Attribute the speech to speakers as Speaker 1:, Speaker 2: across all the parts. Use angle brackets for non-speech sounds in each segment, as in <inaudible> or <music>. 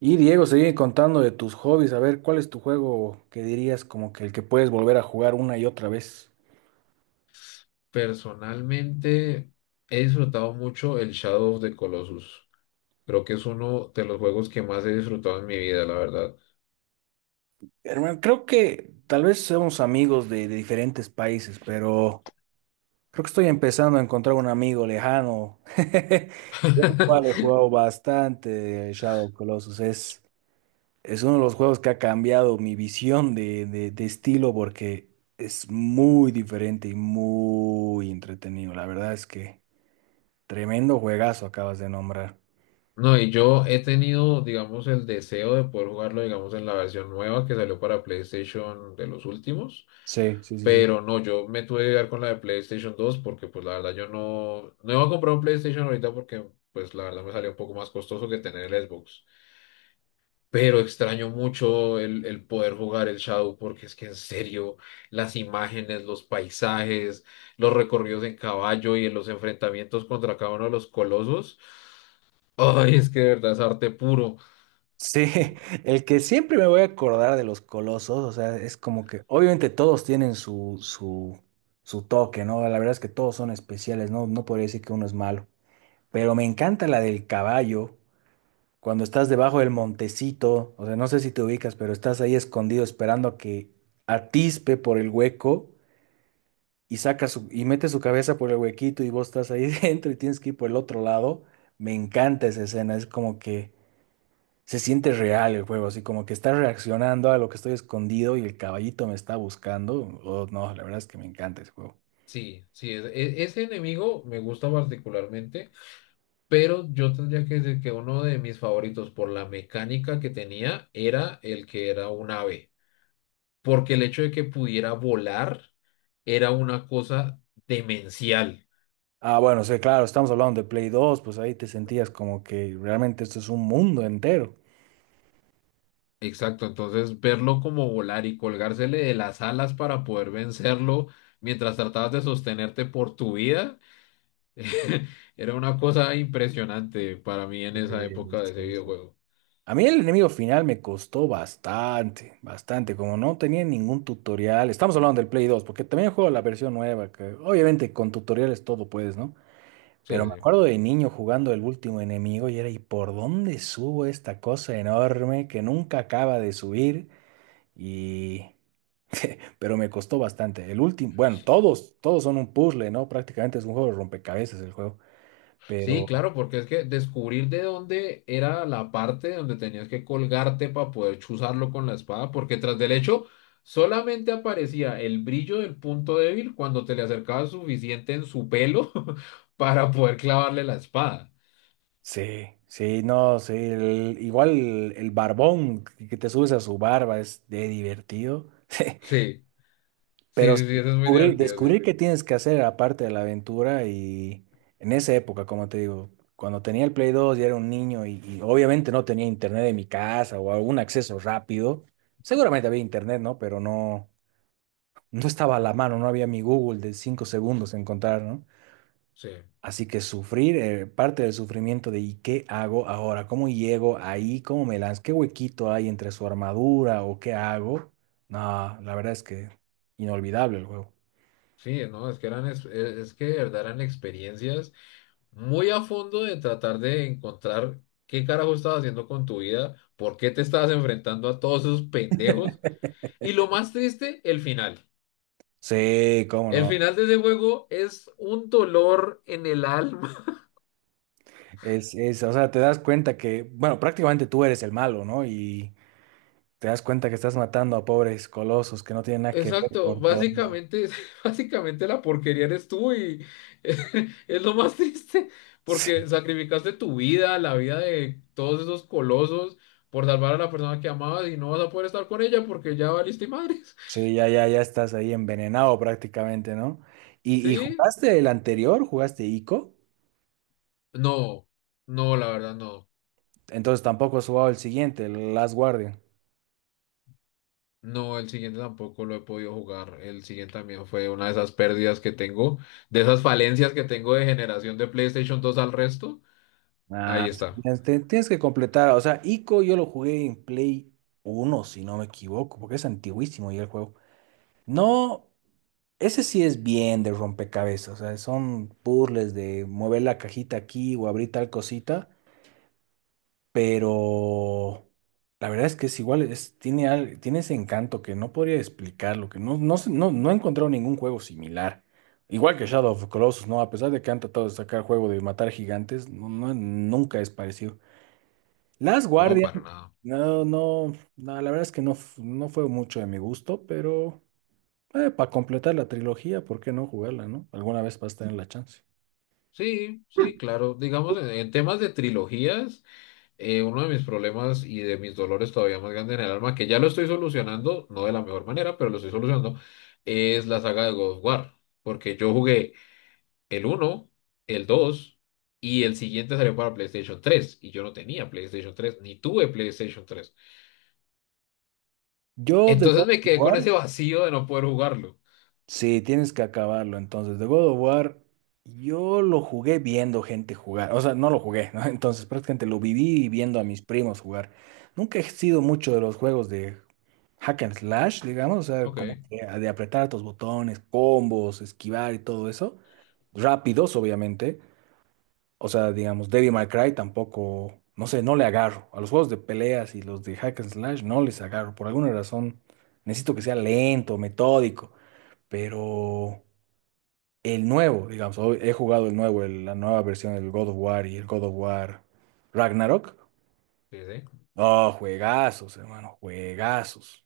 Speaker 1: Y Diego, sigue contando de tus hobbies, a ver, ¿cuál es tu juego que dirías como que el que puedes volver a jugar una y otra vez?
Speaker 2: Personalmente he disfrutado mucho el Shadow of the Colossus. Creo que es uno de los juegos que más he disfrutado en mi vida, la verdad.
Speaker 1: Hermano, creo que tal vez somos amigos de diferentes países, pero creo que estoy empezando a encontrar un amigo lejano. <laughs> Yo igual he jugado bastante Shadow of Colossus, es uno de los juegos que ha cambiado mi visión de estilo porque es muy diferente y muy entretenido. La verdad es que tremendo juegazo acabas de nombrar.
Speaker 2: No, y yo he tenido, digamos, el deseo de poder jugarlo, digamos, en la versión nueva que salió para PlayStation de los últimos.
Speaker 1: Sí, sí, sí, sí.
Speaker 2: Pero no, yo me tuve que quedar con la de PlayStation 2 porque, pues, la verdad, yo no iba a comprar un PlayStation ahorita porque, pues, la verdad me salió un poco más costoso que tener el Xbox. Pero extraño mucho el poder jugar el Shadow porque es que en serio, las imágenes, los paisajes, los recorridos en caballo y en los enfrentamientos contra cada uno de los colosos, ay, es que de verdad es arte puro.
Speaker 1: Sí, <laughs> el que siempre me voy a acordar de los colosos, o sea, es como que obviamente todos tienen su toque, ¿no? La verdad es que todos son especiales, ¿no? No podría decir que uno es malo, pero me encanta la del caballo, cuando estás debajo del montecito, o sea, no sé si te ubicas, pero estás ahí escondido esperando a que atispe por el hueco y y mete su cabeza por el huequito y vos estás ahí <laughs> dentro y tienes que ir por el otro lado. Me encanta esa escena, es como que se siente real el juego, así como que está reaccionando a lo que estoy escondido y el caballito me está buscando. Oh, no, la verdad es que me encanta ese juego.
Speaker 2: Sí, sí, ese enemigo me gusta particularmente, pero yo tendría que decir que uno de mis favoritos por la mecánica que tenía era el que era un ave, porque el hecho de que pudiera volar era una cosa demencial.
Speaker 1: Ah, bueno, sí, claro, estamos hablando de Play 2, pues ahí te sentías como que realmente esto es un mundo entero.
Speaker 2: Exacto, entonces verlo como volar y colgársele de las alas para poder vencerlo mientras tratabas de sostenerte por tu vida era una cosa impresionante para mí en esa época de ese
Speaker 1: Sí, sí.
Speaker 2: videojuego.
Speaker 1: A mí el enemigo final me costó bastante, bastante, como no tenía ningún tutorial. Estamos hablando del Play 2 porque también juego la versión nueva, que obviamente con tutoriales todo puedes, ¿no?
Speaker 2: Sí,
Speaker 1: Pero me
Speaker 2: sí.
Speaker 1: acuerdo de niño jugando el último enemigo y era, ¿y por dónde subo esta cosa enorme que nunca acaba de subir? Y... Pero me costó bastante. El último, bueno, todos son un puzzle, ¿no? Prácticamente es un juego de rompecabezas el juego.
Speaker 2: Sí,
Speaker 1: Pero
Speaker 2: claro, porque es que descubrir de dónde era la parte donde tenías que colgarte para poder chuzarlo con la espada, porque tras del hecho solamente aparecía el brillo del punto débil cuando te le acercabas suficiente en su pelo <laughs> para poder clavarle la espada.
Speaker 1: sí, sí, no, sí. Igual el barbón que te subes a su barba es de divertido. <laughs>
Speaker 2: Sí, sí,
Speaker 1: Pero sí,
Speaker 2: sí, sí, eso es muy
Speaker 1: descubrir,
Speaker 2: divertido, sí.
Speaker 1: descubrir qué tienes que hacer aparte de la aventura y en esa época, como te digo, cuando tenía el Play 2 y era un niño y obviamente no tenía internet en mi casa o algún acceso rápido, seguramente había internet, ¿no? Pero no, no estaba a la mano, no había mi Google de 5 segundos en encontrar, ¿no?
Speaker 2: Sí,
Speaker 1: Así que sufrir, parte del sufrimiento de ¿y qué hago ahora? ¿Cómo llego ahí? ¿Cómo me lanzo? ¿Qué huequito hay entre su armadura o qué hago? No, la verdad es que inolvidable el juego.
Speaker 2: sí, no, es que eran, es que de verdad eran experiencias muy a fondo de tratar de encontrar qué carajo estabas haciendo con tu vida, por qué te estabas enfrentando a todos esos pendejos. Y lo más triste, el final.
Speaker 1: Sí, cómo
Speaker 2: El
Speaker 1: no.
Speaker 2: final de ese juego es un dolor en el alma.
Speaker 1: Es, o sea, te das cuenta que, bueno, prácticamente tú eres el malo, ¿no? Y te das cuenta que estás matando a pobres colosos que no tienen
Speaker 2: <laughs>
Speaker 1: nada que ver
Speaker 2: Exacto,
Speaker 1: por todo. <laughs>
Speaker 2: básicamente, <laughs> básicamente la porquería eres tú y <laughs> es lo más triste porque
Speaker 1: Sí,
Speaker 2: sacrificaste tu vida, la vida de todos esos colosos por salvar a la persona que amabas y no vas a poder estar con ella porque ya valiste madres. <laughs>
Speaker 1: sí, ya, ya, ya estás ahí envenenado prácticamente, ¿no? ¿Y
Speaker 2: Sí,
Speaker 1: jugaste el anterior? ¿Jugaste Ico?
Speaker 2: no, no, la verdad no.
Speaker 1: Entonces tampoco has jugado el siguiente, el Last Guardian.
Speaker 2: No, el siguiente tampoco lo he podido jugar. El siguiente también fue una de esas pérdidas que tengo, de esas falencias que tengo de generación de PlayStation 2 al resto. Ahí
Speaker 1: Ah, sí,
Speaker 2: está.
Speaker 1: tienes que completar, o sea, Ico yo lo jugué en Play 1 si no me equivoco, porque es antiguísimo ya el juego. No, ese sí es bien de rompecabezas, o sea, son puzzles de mover la cajita aquí o abrir tal cosita, pero la verdad es que es igual, tiene ese encanto que no podría explicarlo, que no, no, no, no he encontrado ningún juego similar. Igual que Shadow of the Colossus, ¿no? A pesar de que han tratado de sacar juego de matar gigantes, no, nunca es parecido. Last
Speaker 2: No,
Speaker 1: Guardian,
Speaker 2: para nada.
Speaker 1: no, no, no, la verdad es que no, no fue mucho de mi gusto, pero para completar la trilogía, ¿por qué no jugarla, no? Alguna vez vas a tener la chance.
Speaker 2: Sí, sí, claro. Digamos, en temas de trilogías, uno de mis problemas y de mis dolores todavía más grandes en el alma, que ya lo estoy solucionando, no de la mejor manera, pero lo estoy solucionando, es la saga de God of War. Porque yo jugué el uno, el 2 y el siguiente salió para PlayStation 3 y yo no tenía PlayStation 3 ni tuve PlayStation 3.
Speaker 1: Yo de God
Speaker 2: Entonces me
Speaker 1: of
Speaker 2: quedé con ese
Speaker 1: War,
Speaker 2: vacío de no poder jugarlo.
Speaker 1: sí, tienes que acabarlo. Entonces, de God of War, yo lo jugué viendo gente jugar. O sea, no lo jugué, ¿no? <laughs> Entonces, prácticamente lo viví viendo a mis primos jugar. Nunca he sido mucho de los juegos de hack and slash, digamos, o sea,
Speaker 2: Ok,
Speaker 1: como que de apretar tus botones, combos, esquivar y todo eso. Rápidos, obviamente. O sea, digamos, Devil May Cry tampoco, no sé, no le agarro. A los juegos de peleas y los de hack and slash no les agarro. Por alguna razón necesito que sea lento, metódico. Pero el nuevo, digamos, hoy he jugado el nuevo, la nueva versión del God of War y el God of War Ragnarok.
Speaker 2: sí, sí.
Speaker 1: Oh, juegazos, hermano, juegazos.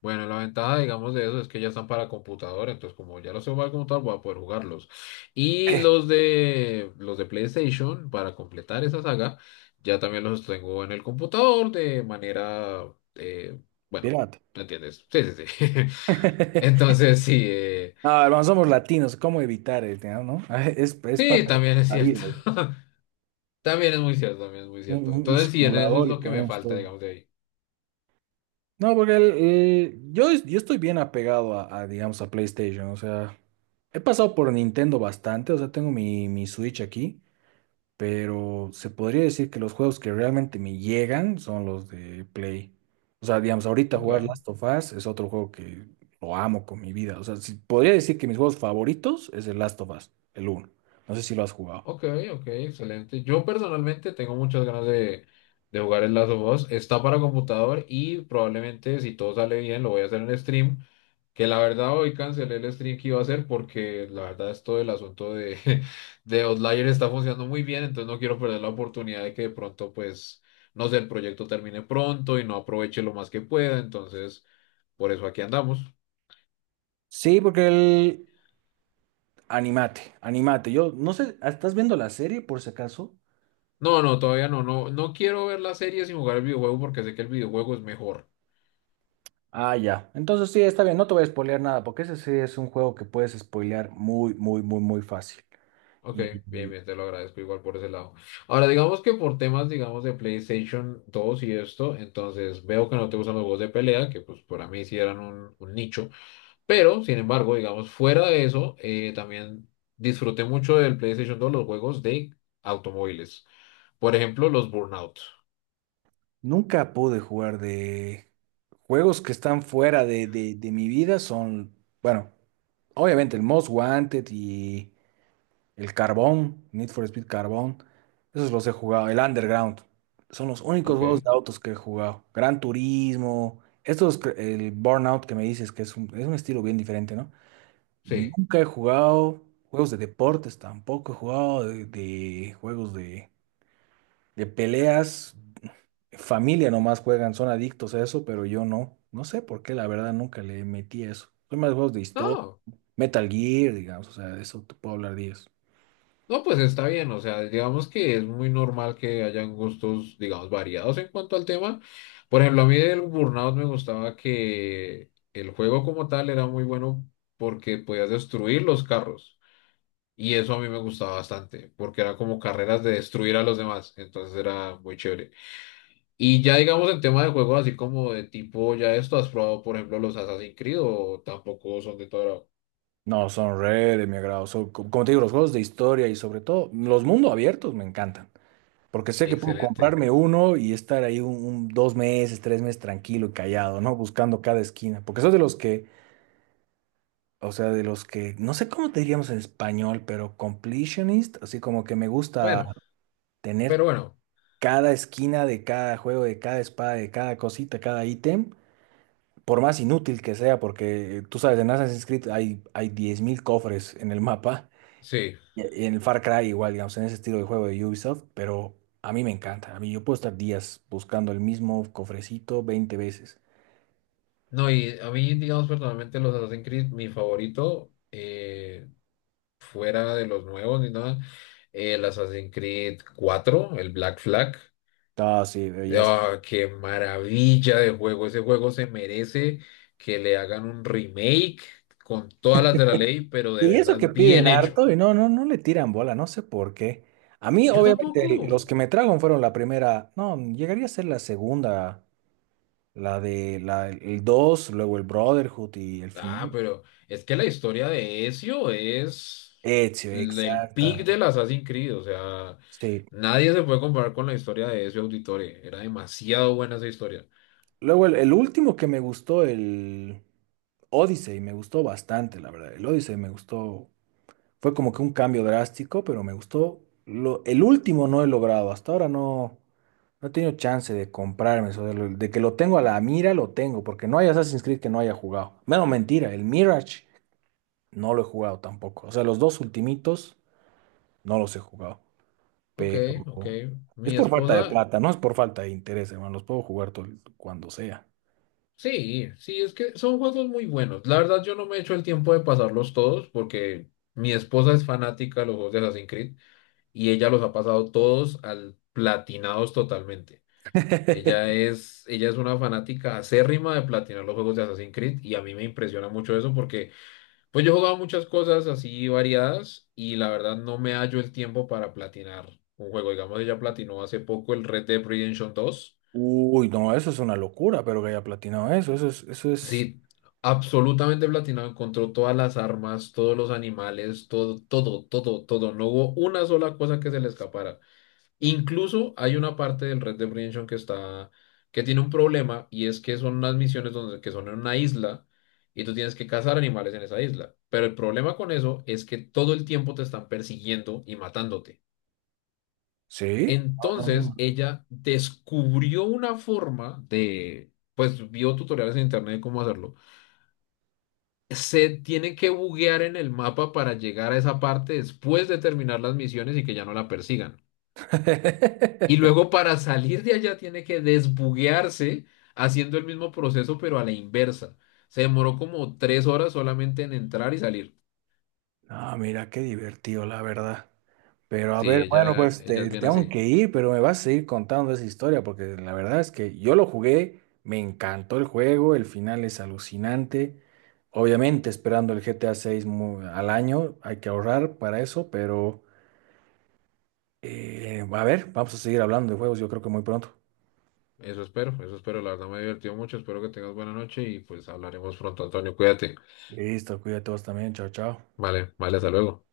Speaker 2: Bueno, la ventaja, digamos, de eso es que ya están para computadora, entonces como ya los sé jugar como tal, voy a poder jugarlos. Y
Speaker 1: Eh.
Speaker 2: los de PlayStation, para completar esa saga, ya también los tengo en el computador de manera, bueno,
Speaker 1: Pirata.
Speaker 2: ¿me entiendes? Sí, sí, sí. <laughs>
Speaker 1: <laughs>
Speaker 2: Entonces, sí,
Speaker 1: No, hermano, somos latinos, ¿cómo evitar el tema, no? <laughs> Es
Speaker 2: sí,
Speaker 1: parte de
Speaker 2: también es
Speaker 1: la
Speaker 2: cierto.
Speaker 1: vida.
Speaker 2: <laughs> También es muy cierto, también es muy
Speaker 1: Un,
Speaker 2: cierto.
Speaker 1: un- un
Speaker 2: Entonces, sí, en eso es
Speaker 1: simulador
Speaker 2: lo
Speaker 1: y
Speaker 2: que me
Speaker 1: tenemos
Speaker 2: falta,
Speaker 1: todo.
Speaker 2: digamos, de ahí.
Speaker 1: No, porque yo estoy bien apegado a, digamos, a PlayStation. O sea, he pasado por Nintendo bastante. O sea, tengo mi Switch aquí. Pero se podría decir que los juegos que realmente me llegan son los de Play. O sea, digamos, ahorita
Speaker 2: Ok,
Speaker 1: jugar Last of Us es otro juego que lo amo con mi vida. O sea, sí, podría decir que mis juegos favoritos es el Last of Us, el uno. No sé si lo has jugado.
Speaker 2: ok, ok, excelente. Yo personalmente tengo muchas ganas de jugar el Last of Us. Está para computador y probablemente, si todo sale bien, lo voy a hacer en stream. Que la verdad hoy cancelé el stream que iba a hacer porque la verdad es todo el asunto de, <laughs> de Outlier está funcionando muy bien, entonces no quiero perder la oportunidad de que de pronto pues, no sé, el proyecto termine pronto y no aproveche lo más que pueda, entonces por eso aquí andamos.
Speaker 1: Sí, Animate, animate. Yo no sé, ¿estás viendo la serie por si acaso?
Speaker 2: No, no, todavía no, no quiero ver las series y jugar el videojuego porque sé que el videojuego es mejor.
Speaker 1: Ah, ya. Entonces sí, está bien, no te voy a spoilear nada, porque ese sí es un juego que puedes spoilear muy, muy, muy, muy fácil.
Speaker 2: Ok,
Speaker 1: Y,
Speaker 2: bien,
Speaker 1: y
Speaker 2: bien, te lo agradezco igual por ese lado. Ahora, digamos que por temas, digamos, de PlayStation 2 y esto, entonces veo que no te gustan los juegos de pelea, que pues para mí sí eran un nicho. Pero, sin embargo, digamos, fuera de eso, también disfruté mucho del PlayStation 2 los juegos de automóviles. Por ejemplo, los Burnout.
Speaker 1: nunca pude jugar de juegos que están fuera de mi vida, son, bueno, obviamente el Most Wanted y el Carbón, Need for Speed Carbón, esos los he jugado, el Underground, son los únicos
Speaker 2: Ok,
Speaker 1: juegos de autos que he jugado. Gran Turismo, estos, el Burnout que me dices que es un estilo bien diferente, ¿no?
Speaker 2: sí.
Speaker 1: Nunca he jugado juegos de deportes, tampoco he jugado de juegos de peleas. Familia nomás juegan, son adictos a eso, pero yo no. No sé por qué, la verdad, nunca le metí a eso. Son más juegos de historia,
Speaker 2: No,
Speaker 1: Metal Gear, digamos, o sea, de eso te puedo hablar 10.
Speaker 2: no, pues está bien. O sea, digamos que es muy normal que hayan gustos, digamos, variados en cuanto al tema. Por ejemplo, a mí del Burnout me gustaba que el juego como tal era muy bueno porque podías destruir los carros. Y eso a mí me gustaba bastante, porque era como carreras de destruir a los demás. Entonces era muy chévere. Y ya digamos en tema de juegos así como de tipo, ¿ya esto has probado, por ejemplo, los Assassin's Creed o tampoco son de todo agrado?
Speaker 1: No, son re de mi agrado. Como te digo, los juegos de historia y sobre todo los mundos abiertos me encantan. Porque sé que puedo
Speaker 2: Excelente.
Speaker 1: comprarme uno y estar ahí un, 2 meses, 3 meses tranquilo y callado, ¿no? Buscando cada esquina. Porque soy de los que. O sea, de los que, no sé cómo te diríamos en español, pero completionist, así como que me gusta
Speaker 2: Bueno, pero
Speaker 1: tener
Speaker 2: bueno,
Speaker 1: cada esquina de cada juego, de cada espada, de cada cosita, cada ítem, por más inútil que sea, porque tú sabes, en Assassin's Creed hay 10,000 cofres en el mapa,
Speaker 2: sí.
Speaker 1: y en el Far Cry igual, digamos, en ese estilo de juego de Ubisoft, pero a mí me encanta, a mí yo puedo estar días buscando el mismo cofrecito 20 veces.
Speaker 2: No, y a mí, digamos, personalmente los Assassin's Creed, mi favorito, fuera de los nuevos ni nada, el Assassin's Creed 4 el Black Flag.
Speaker 1: Ah, sí, belleza.
Speaker 2: ¡Ah, qué maravilla de juego! Ese juego se merece que le hagan un remake con todas las de la ley, pero de
Speaker 1: Y eso
Speaker 2: verdad
Speaker 1: que piden
Speaker 2: bien hecho.
Speaker 1: harto y no, no, no le tiran bola, no sé por qué. A mí,
Speaker 2: Yo
Speaker 1: obviamente,
Speaker 2: tampoco.
Speaker 1: los que me tragan fueron la primera, no, llegaría a ser la segunda, el 2 luego el Brotherhood y el
Speaker 2: Ah,
Speaker 1: final.
Speaker 2: pero es que la historia de Ezio es
Speaker 1: Ezio,
Speaker 2: el pic
Speaker 1: exacta.
Speaker 2: del Assassin's Creed, o sea,
Speaker 1: Sí.
Speaker 2: nadie se puede comparar con la historia de Ezio Auditore, era demasiado buena esa historia.
Speaker 1: Luego el último que me gustó, el Odyssey, me gustó bastante, la verdad. El Odyssey me gustó. Fue como que un cambio drástico, pero me gustó. El último no he logrado. Hasta ahora no, no he tenido chance de comprarme eso. De que lo tengo a la mira, lo tengo. Porque no hay Assassin's Creed que no haya jugado. Menos mentira, el Mirage no lo he jugado tampoco. O sea, los dos ultimitos no los he jugado.
Speaker 2: Ok,
Speaker 1: Pero
Speaker 2: ok,
Speaker 1: es
Speaker 2: mi
Speaker 1: por falta de
Speaker 2: esposa,
Speaker 1: plata, no es por falta de interés, hermano. Los puedo jugar todo, cuando sea.
Speaker 2: sí, sí, es que son juegos muy buenos. La verdad yo no me he hecho el tiempo de pasarlos todos porque mi esposa es fanática de los juegos de Assassin's Creed y ella los ha pasado todos al platinados totalmente. Ella
Speaker 1: <laughs>
Speaker 2: es, ella es una fanática acérrima de platinar los juegos de Assassin's Creed y a mí me impresiona mucho eso porque pues yo he jugado muchas cosas así variadas y la verdad no me hallo el tiempo para platinar un juego. Digamos, ella platinó hace poco el Red Dead Redemption 2.
Speaker 1: Uy, no, eso es una locura, pero que haya platinado eso. Eso es, eso es.
Speaker 2: Sí, absolutamente platinado, encontró todas las armas, todos los animales, todo, todo, todo, todo. No hubo una sola cosa que se le escapara. Incluso hay una parte del Red Dead Redemption que tiene un problema y es que son unas misiones que son en una isla y tú tienes que cazar animales en esa isla. Pero el problema con eso es que todo el tiempo te están persiguiendo y matándote.
Speaker 1: ¿Sí? No, no,
Speaker 2: Entonces
Speaker 1: no.
Speaker 2: ella descubrió una forma pues vio tutoriales en internet de cómo hacerlo. Se tiene que buguear en el mapa para llegar a esa parte después de terminar las misiones y que ya no la persigan. Y
Speaker 1: <laughs>
Speaker 2: luego para salir de allá tiene que desbuguearse haciendo el mismo proceso, pero a la inversa. Se demoró como 3 horas solamente en entrar y salir.
Speaker 1: Ah, mira, qué divertido, la verdad. Pero a
Speaker 2: Sí,
Speaker 1: ver, bueno,
Speaker 2: ella,
Speaker 1: pues
Speaker 2: ella es bien
Speaker 1: tengo
Speaker 2: así.
Speaker 1: que ir, pero me vas a seguir contando esa historia, porque la verdad es que yo lo jugué, me encantó el juego, el final es alucinante. Obviamente, esperando el GTA 6 al año, hay que ahorrar para eso, pero a ver, vamos a seguir hablando de juegos, yo creo que muy pronto.
Speaker 2: Eso espero, eso espero. La verdad me divertido mucho. Espero que tengas buena noche y pues hablaremos pronto, Antonio. Cuídate.
Speaker 1: Listo, cuídate todos también, chao, chao.
Speaker 2: Vale, vale, hasta luego.